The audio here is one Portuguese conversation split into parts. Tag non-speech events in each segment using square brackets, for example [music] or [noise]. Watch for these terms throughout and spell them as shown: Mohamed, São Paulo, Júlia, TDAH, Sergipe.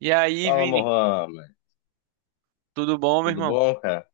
E aí, Fala, Vini? Mohamed. Tudo bom, meu Tudo irmão? bom, cara?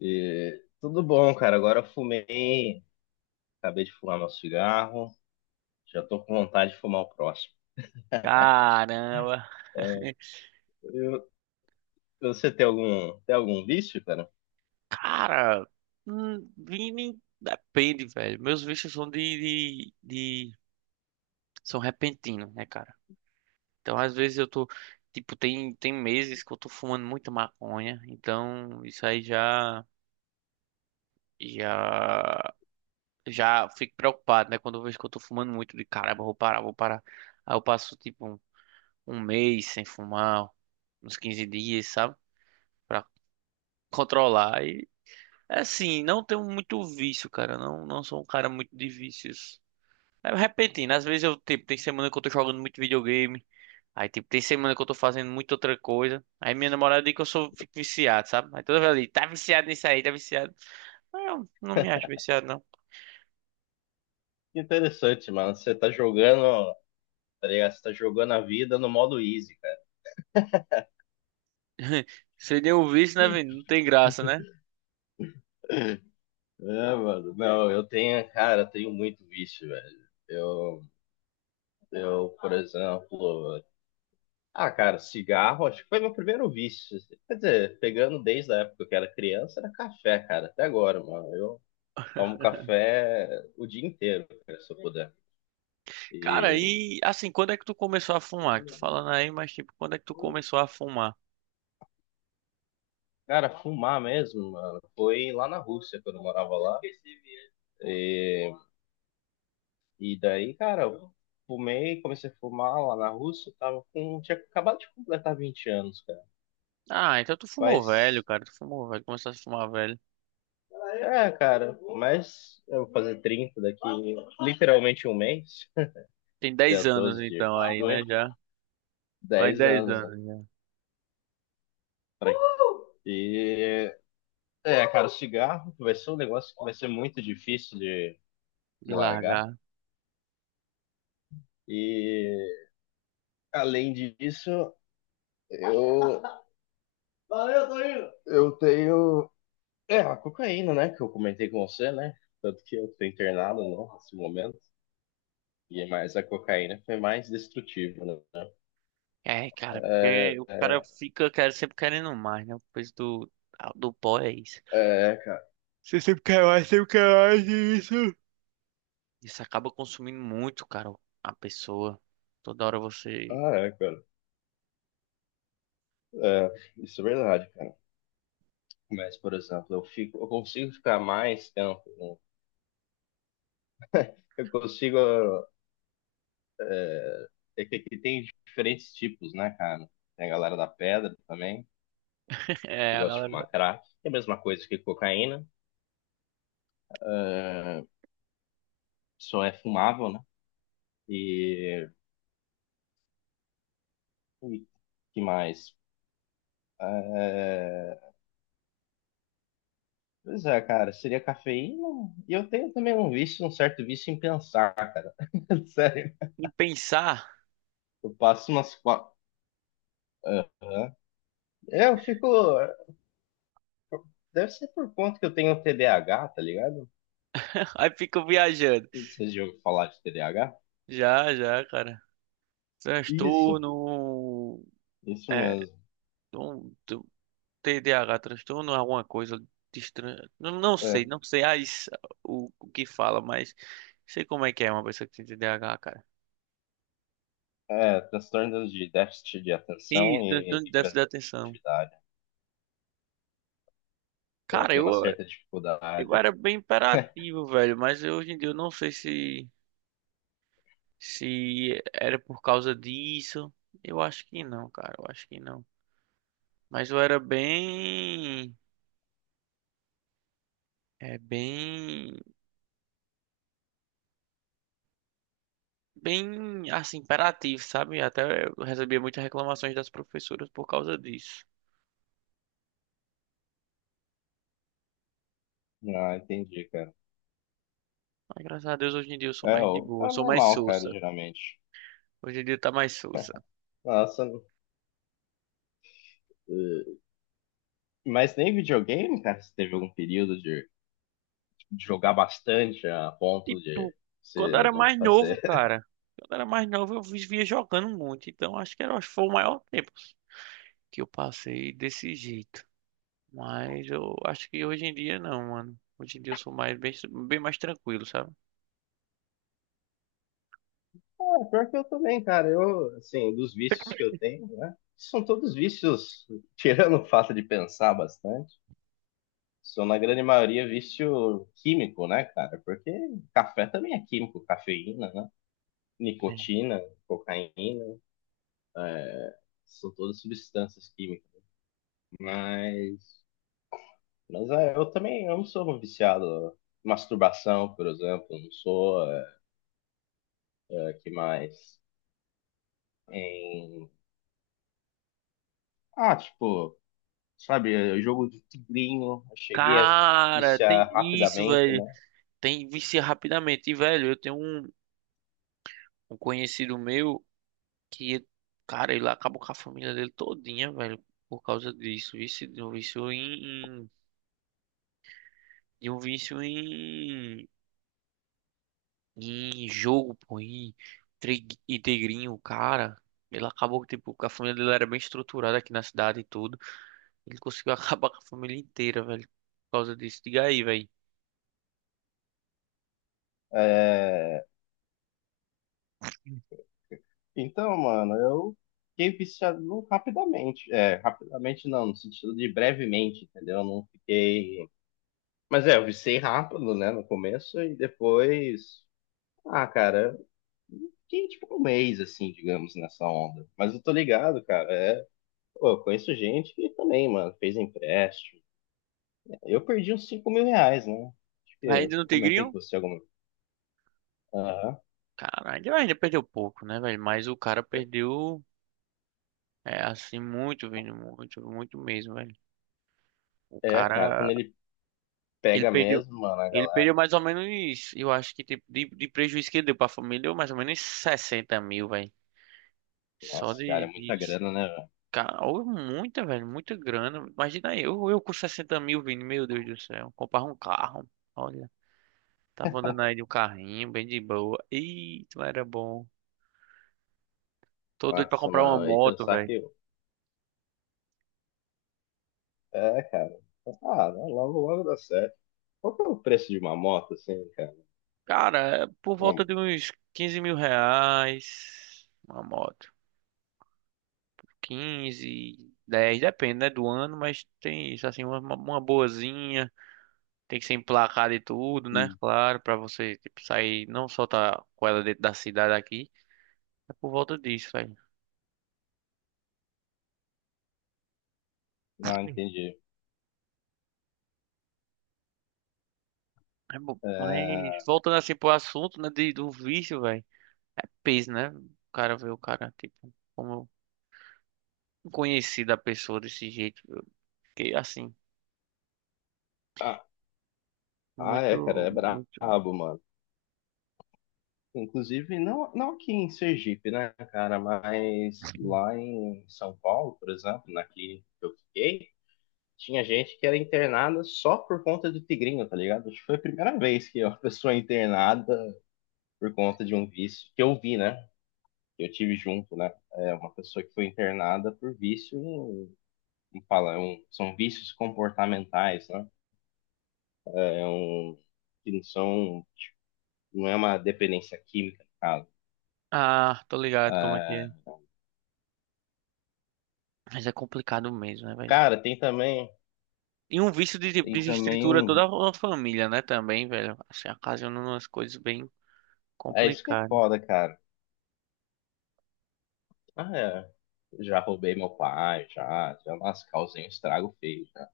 Tudo bom, cara. Agora eu fumei, acabei de fumar meu cigarro, já tô com vontade de fumar o próximo. Caramba. [laughs] Eu- Você tem algum vício, cara? Cara, Vini, depende, velho. Meus vistos são de são repentinos, né, cara? Então, às vezes eu tô. Tipo, tem meses que eu tô fumando muita maconha. Então, isso aí já. Já. Já fico preocupado, né? Quando eu vejo que eu tô fumando muito, de caramba, eu vou parar, vou parar. Aí eu passo, tipo, um mês sem fumar, uns 15 dias, sabe? Pra controlar. É assim, não tenho muito vício, cara. Não, sou um cara muito de vícios. É repentino. Às vezes eu, tipo, tem semana que eu tô jogando muito videogame. Aí, tipo, tem semana que eu tô fazendo muita outra coisa. Aí minha namorada diz que eu sou, fico viciado, sabe? Aí toda vez ela tá viciado nisso aí, tá viciado. Mas eu não me acho viciado, não. Que interessante, mano. Você tá jogando, tá ligado? Você tá jogando a vida no modo easy, cara. [laughs] Seria um vício, né, velho? Não tem graça, né? É, mano. Não, eu tenho, cara, eu tenho muito vício, velho. Eu, por exemplo, ah, cara, cigarro, acho que foi meu primeiro vício, assim. Quer dizer, pegando desde a época que eu era criança, era café, cara, até agora, mano. Eu tomo café o dia inteiro, cara, se eu puder. Cara, E, e assim, quando é que tu começou a fumar? Tu falando aí, mas tipo, quando é que tu começou a fumar? cara, fumar mesmo, mano, foi lá na Rússia, quando eu morava lá. E, e, daí, cara, comecei a fumar lá na Rússia, tinha acabado de completar 20 anos, cara. Ah, então tu fumou velho, Mas, cara. Tu fumou velho, começou a fumar velho. é, cara, mas eu vou fazer 30 daqui literalmente um mês. Tem 10 Dia anos 12 de então aí, junho, né, já. Vai dez 10 anos. né. anos já E, cara, o cigarro vai ser um negócio que vai ser muito difícil de, de de largar. largar. E além disso, eu, [laughs] Valeu, tô indo. Eu tenho. É, a cocaína, né? Que eu comentei com você, né? Tanto que eu tô internado não, nesse momento. E mais a cocaína foi mais destrutiva, né? É, cara, porque É, o cara é, fica sempre querendo mais, né? O peso do pó é isso. é, cara. Isso acaba consumindo muito, cara, a pessoa. Toda hora você. Ah, é, cara. É, isso é verdade, cara. Mas, por exemplo, eu consigo ficar mais tempo, né? Eu consigo. É que aqui tem diferentes tipos, né, cara? Tem a galera da pedra também, [laughs] É, que a gosta de galera. fumar crack. É a mesma coisa que cocaína. é, Só é fumável, né? E. e que mais? É, pois é, cara, seria cafeína. E eu tenho também um vício, um certo vício em pensar, cara. [laughs] Sério. Em pensar, Eu passo umas quatro. É, Eu fico. Deve ser por conta que eu tenho TDAH, tá ligado? [laughs] aí fica viajando. Vocês já ouviram falar de TDAH? Já, já, cara. Isso, Transtorno. isso É. mesmo. Um, tu- TDAH, transtorno, alguma coisa. Não, não sei, É, o que fala, mas sei como é que é uma pessoa que tem TDAH, cara. é transtorno de déficit de atenção Isso, e transtorno de déficit de atenção. hiperatividade. Então, eu Cara, tenho uma certa eu dificuldade. era bem imperativo, velho, mas eu, hoje em dia eu não sei se era por causa disso. Eu acho que não, cara, eu acho que não. Mas eu era bem, é, bem, assim, imperativo, sabe? Até eu recebia muitas reclamações das professoras por causa disso. Ah, entendi, cara. Mas graças a Deus hoje em dia eu sou É, mais de boa, é sou mais normal, cara, sossa. geralmente. Hoje em dia tá mais sossa. Nossa, eh, mas nem videogame, cara, você teve algum período de jogar bastante a ponto de Tipo, quando eu você era não mais novo, fazer. [laughs] cara. Quando eu era mais novo, eu vivia jogando muito. Então, acho que era, acho que foi o maior tempo que eu passei desse jeito. Mas eu acho que hoje em dia não, mano. Hoje em dia eu sou mais bem, bem mais tranquilo, sabe? Ah, pior que eu também, cara. Eu, assim, dos vícios que eu tenho, né? São todos vícios, tirando o fato de pensar bastante. São na grande maioria vício químico, né, cara? Porque café também é químico, cafeína, né? É. Nicotina, cocaína, são todas substâncias químicas. Mas, mas, eu também eu não sou um viciado em masturbação, por exemplo, eu não sou. É, é, que mais? Em... Ah, tipo, sabe, jogo de tigrinho, eu cheguei a Cara, tem viciar isso, rapidamente, velho. né? Tem vicia rapidamente. E, velho, eu tenho um conhecido meu que, cara, ele acabou com a família dele todinha, velho, por causa disso. Vício, de um vício em de um vício em em jogo, pô, em em Tigrinho, o cara. Ele acabou, que, tipo, que a família dele era bem estruturada aqui na cidade e tudo. Ele conseguiu [laughs] acabar com a família inteira, velho. Por causa disso. Diga aí, velho. É, então, mano, eu fiquei viciado rapidamente. É, rapidamente não, no sentido de brevemente, entendeu? Eu não fiquei. Mas, eu viciei rápido, né, no começo e depois. Ah, cara, eu fiquei tipo um mês, assim, digamos, nessa onda. Mas eu tô ligado, cara. Pô, eu conheço gente que também, mano, fez empréstimo. Eu perdi uns R$ 5.000, né? Acho que Ainda eu no comentei Tigrinho? com você alguma. Aham. Cara, ainda, ainda perdeu pouco, né, velho? Mas o cara É, perdeu, é, assim, muito, vindo muito, muito mesmo, velho. O é, cara, quando cara, ele ele pega perdeu, mesmo, mano, a ele galera. perdeu mais ou menos, isso. Eu acho que, tipo, de prejuízo que ele deu pra família, deu mais ou menos 60 mil, velho. Só Nossa, de, cara, é muita disso. grana, né? Cara, ou muita, velho, muita grana. Imagina aí, eu com 60 mil vindo, meu Deus do céu, comprar um carro. Olha, tava andando aí de um carrinho, bem de boa. Eita, era bom. Tô doido pra Nossa, comprar uma mano, aí moto, pensar velho. que. É, cara. Ah, não, logo, logo dá certo. Qual que é o preço de uma moto, assim, cara? Cara, é por volta Uma- de uns 15 mil reais uma moto. Quinze 10 depende, né, do ano, mas tem isso, assim, uma boazinha. Tem que ser emplacada e tudo, né? hum, Claro, pra você, tipo, sair, não só tá com ela dentro da cidade aqui. É por volta disso, velho. não, entendi. É bom, mas É, voltando assim pro assunto, né, do vício, velho, é peso, né? O cara vê o cara, tipo, como conhecido a pessoa desse jeito. Eu fiquei assim, Ah, ah, é, cara, muito, é muito. brabo, mano. Inclusive, não, não aqui em Sergipe, né, cara, mas lá em São Paulo, por exemplo, na clínica que eu fiquei, tinha gente que era internada só por conta do tigrinho, tá ligado? Acho que foi a primeira vez que uma [laughs] pessoa é internada por conta de um vício, que eu vi, né? Eu tive junto, né? É uma pessoa que foi internada por vício, como fala, são vícios comportamentais, né? É um, que não são, não é uma dependência química, no caso. Ah, tô ligado como é que Ah, é. Mas é complicado mesmo, né, velho? cara, E um vício de, tipo, tem também desestrutura um, toda a família, né, também, velho. Assim, ocasiona umas coisas bem é isso que é complicadas. foda, cara. Ah, é, já roubei meu pai, já, já nas causei um estrago feio, já.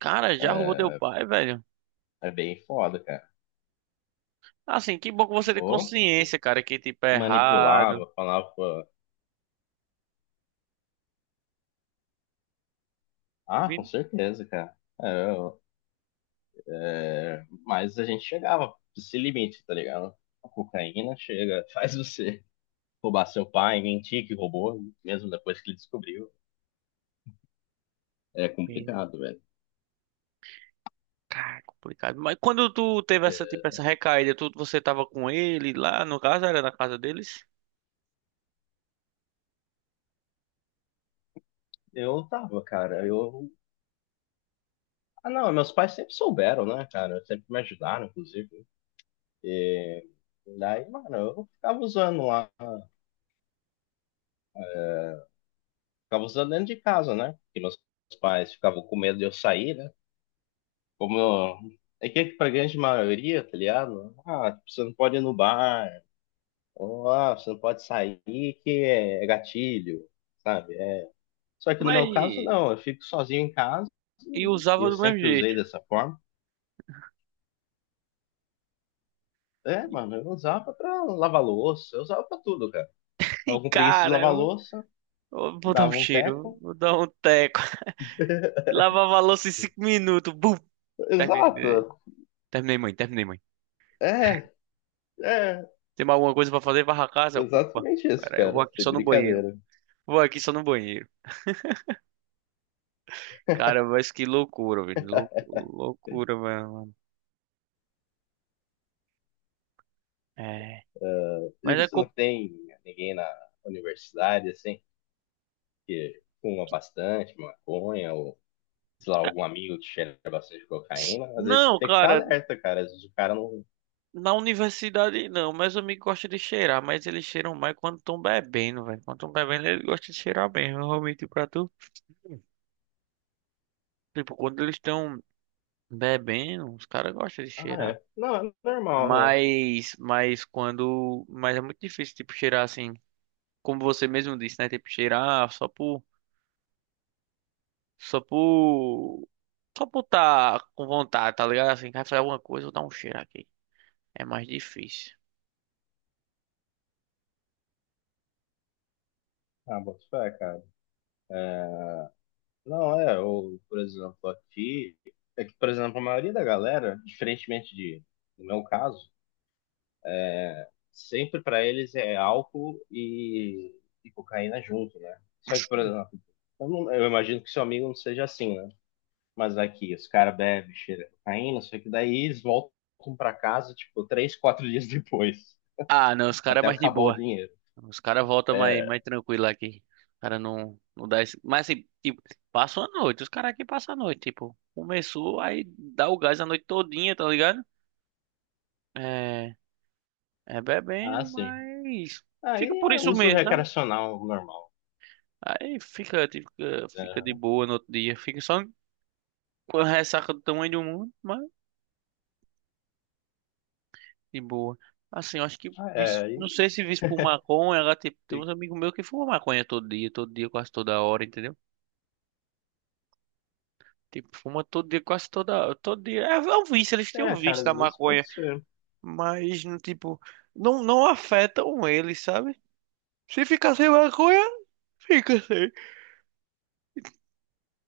Cara, já roubou teu pai, velho? É bem foda, cara. Assim, que bom que você tem Ou consciência, cara, que tipo é errado. manipulava, falava, ah, com Vi- certeza, cara. É, é, mas a gente chegava esse limite, tá ligado? A cocaína chega, [laughs] faz você roubar seu pai, mentir que roubou, mesmo depois que ele descobriu. É complicado, velho. Cara, complicado. Mas quando tu teve essa, É. tipo, essa recaída, tu, você tava com ele lá, no caso era na casa deles? Eu tava, cara, eu. Ah, não, meus pais sempre souberam, né, cara? Sempre me ajudaram, inclusive. Daí, mano, eu ficava usando lá. Ficava usando dentro de casa, né? Porque meus pais ficavam com medo de eu sair, né? É que pra grande maioria, tá ligado? Ah, você não pode ir no bar, ou, você não pode sair que é gatilho, sabe? É. Só que no meu caso, Mas. não, eu fico sozinho em casa E e usava eu do mesmo sempre jeito. usei dessa forma. É, mano, [laughs] eu usava pra lavar louça, eu usava pra tudo, cara. E, Tava com preguiça de cara, lavar louça, vou dar um dava um cheiro, teco. vou dar um teco. [laughs] Lavava a louça em 5 minutos. Bum! Terminei. Exato, Terminei, mãe, terminei, mãe. é, é, Tem mais alguma coisa pra fazer? Varra a casa? Opa, exatamente isso, pera, aí, eu vou cara, aqui sem só no banheiro. brincadeira. Vou aqui só no banheiro. Cara, mas que loucura, velho. Loucura, mano. É. É, e Mas é. você não tem ninguém na universidade, assim, que fuma bastante maconha ou sei lá, algum amigo que cheira bastante cocaína, às vezes Não, tem que ficar cara. alerta, cara. Às vezes o cara não. Na universidade não, meus amigos gostam de cheirar, mas eles cheiram mais quando estão bebendo, velho. Quando estão bebendo, eles gostam de cheirar mesmo, realmente pra tu. Tipo, quando eles estão bebendo, os caras gostam de Ah, cheirar. é. Não, é normal. É. Mas quando. Mas é muito difícil, tipo, cheirar assim. Como você mesmo disse, né? Tipo, cheirar só por. Só por. Só por tá com vontade, tá ligado? Assim, quer fazer alguma coisa, vou dar um cheiro aqui. É mais difícil. Ah, bota fé, cara. Não, é. Ou, por exemplo, aqui. É que, por exemplo, a maioria da galera, diferentemente de, no meu caso, sempre pra eles é álcool e cocaína junto, né? Só que, por exemplo, eu, não- eu imagino que seu amigo não seja assim, né? Mas aqui, os caras bebem, cheira cocaína, só que daí eles voltam pra casa, tipo, 3, 4 dias [laughs] depois, Ah, não, os caras é até mais de acabar o boa. dinheiro. Os caras voltam mais, É, mais tranquilo aqui. O cara não, não dá esse. Mas assim, tipo, passa a noite. Os caras aqui passam a noite. Tipo, começou, aí dá o gás a noite todinha, tá ligado? É, é ah, bebendo, sim. mas Aí fica por é isso uso mesmo, sabe? recreacional normal. Aí fica, tipo, fica, fica de Né? boa no outro dia. Fica só com a ressaca do tamanho do mundo, mas de boa. Assim, eu acho que, Ah, é, não sei se visto por [laughs] maconha, agora, tipo, tem uns amigos meus que fumam maconha todo dia, quase toda hora, entendeu? Tipo, fuma todo dia, quase toda, todo dia. É, é um vício, eles têm um é, vício cara, da às vezes maconha. pode ser. Mas, no tipo, não, não afetam eles, sabe? Se ficar sem maconha, fica sem.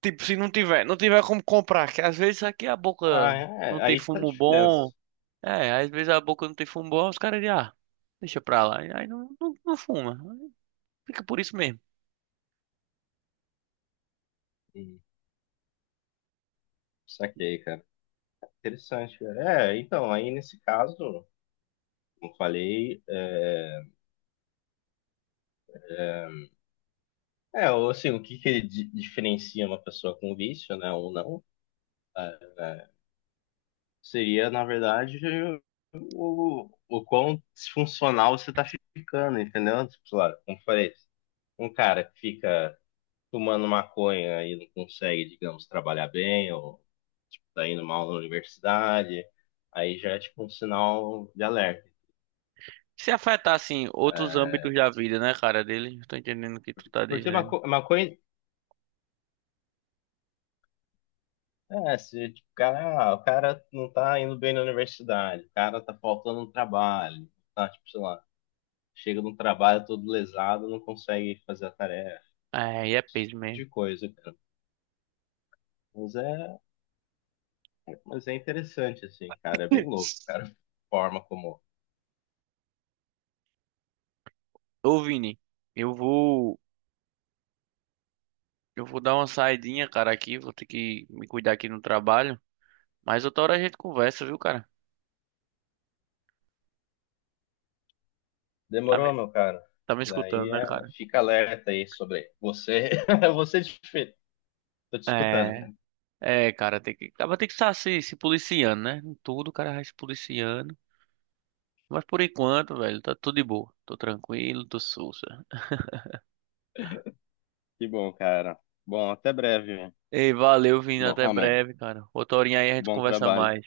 Tipo, se não tiver, não tiver como comprar, que às vezes aqui a Ah, boca não é, tem aí que tá a fumo bom. diferença. É, às vezes a boca não tem fumo bom, os caras dizem, ah, deixa pra lá. E aí não, não, não fuma. Fica por isso mesmo. Hum, saquei, cara. Interessante, cara. É, então, aí nesse caso, como eu falei, o que que diferencia uma pessoa com vício, né, ou não, é, é, seria, na verdade, o quão disfuncional você tá ficando, entendeu? Tipo, sei lá, como eu falei, um cara que fica tomando maconha e não consegue, digamos, trabalhar bem, ou tipo, tá indo mal na universidade, aí já é tipo um sinal de alerta. Se afetar, assim, outros É, âmbitos da vida, né, cara, deles? Tô entendendo o que tu tá porque dizendo. maconha, se tipo, o cara, não tá indo bem na universidade, o cara tá faltando um trabalho, tá, tipo, sei lá, chega num trabalho todo lesado, não consegue fazer a tarefa, É, e é peso de mesmo. coisa, cara. Mas é, mas é interessante, assim, cara, é bem louco, [laughs] cara, a forma como. Ô, Vini, eu vou, eu vou dar uma saidinha, cara, aqui. Vou ter que me cuidar aqui no trabalho. Mas outra hora a gente conversa, viu, cara? Tá me, Demorou, meu cara. tá me escutando, Daí né, cara? fica alerta aí sobre você. [laughs] Você, desfe- Tô te escutando, É, cara. é, cara, tem que, acaba tem que estar se policiando, né? Em tudo, o cara vai se policiando. Mas por enquanto, velho, tá tudo de boa. Tô tranquilo, tô sussa. Que bom, cara. Bom, até breve, Ei, valeu, Vini, até Mohamed. breve, cara. Outra horinha aí a gente Bom conversa trabalho. mais.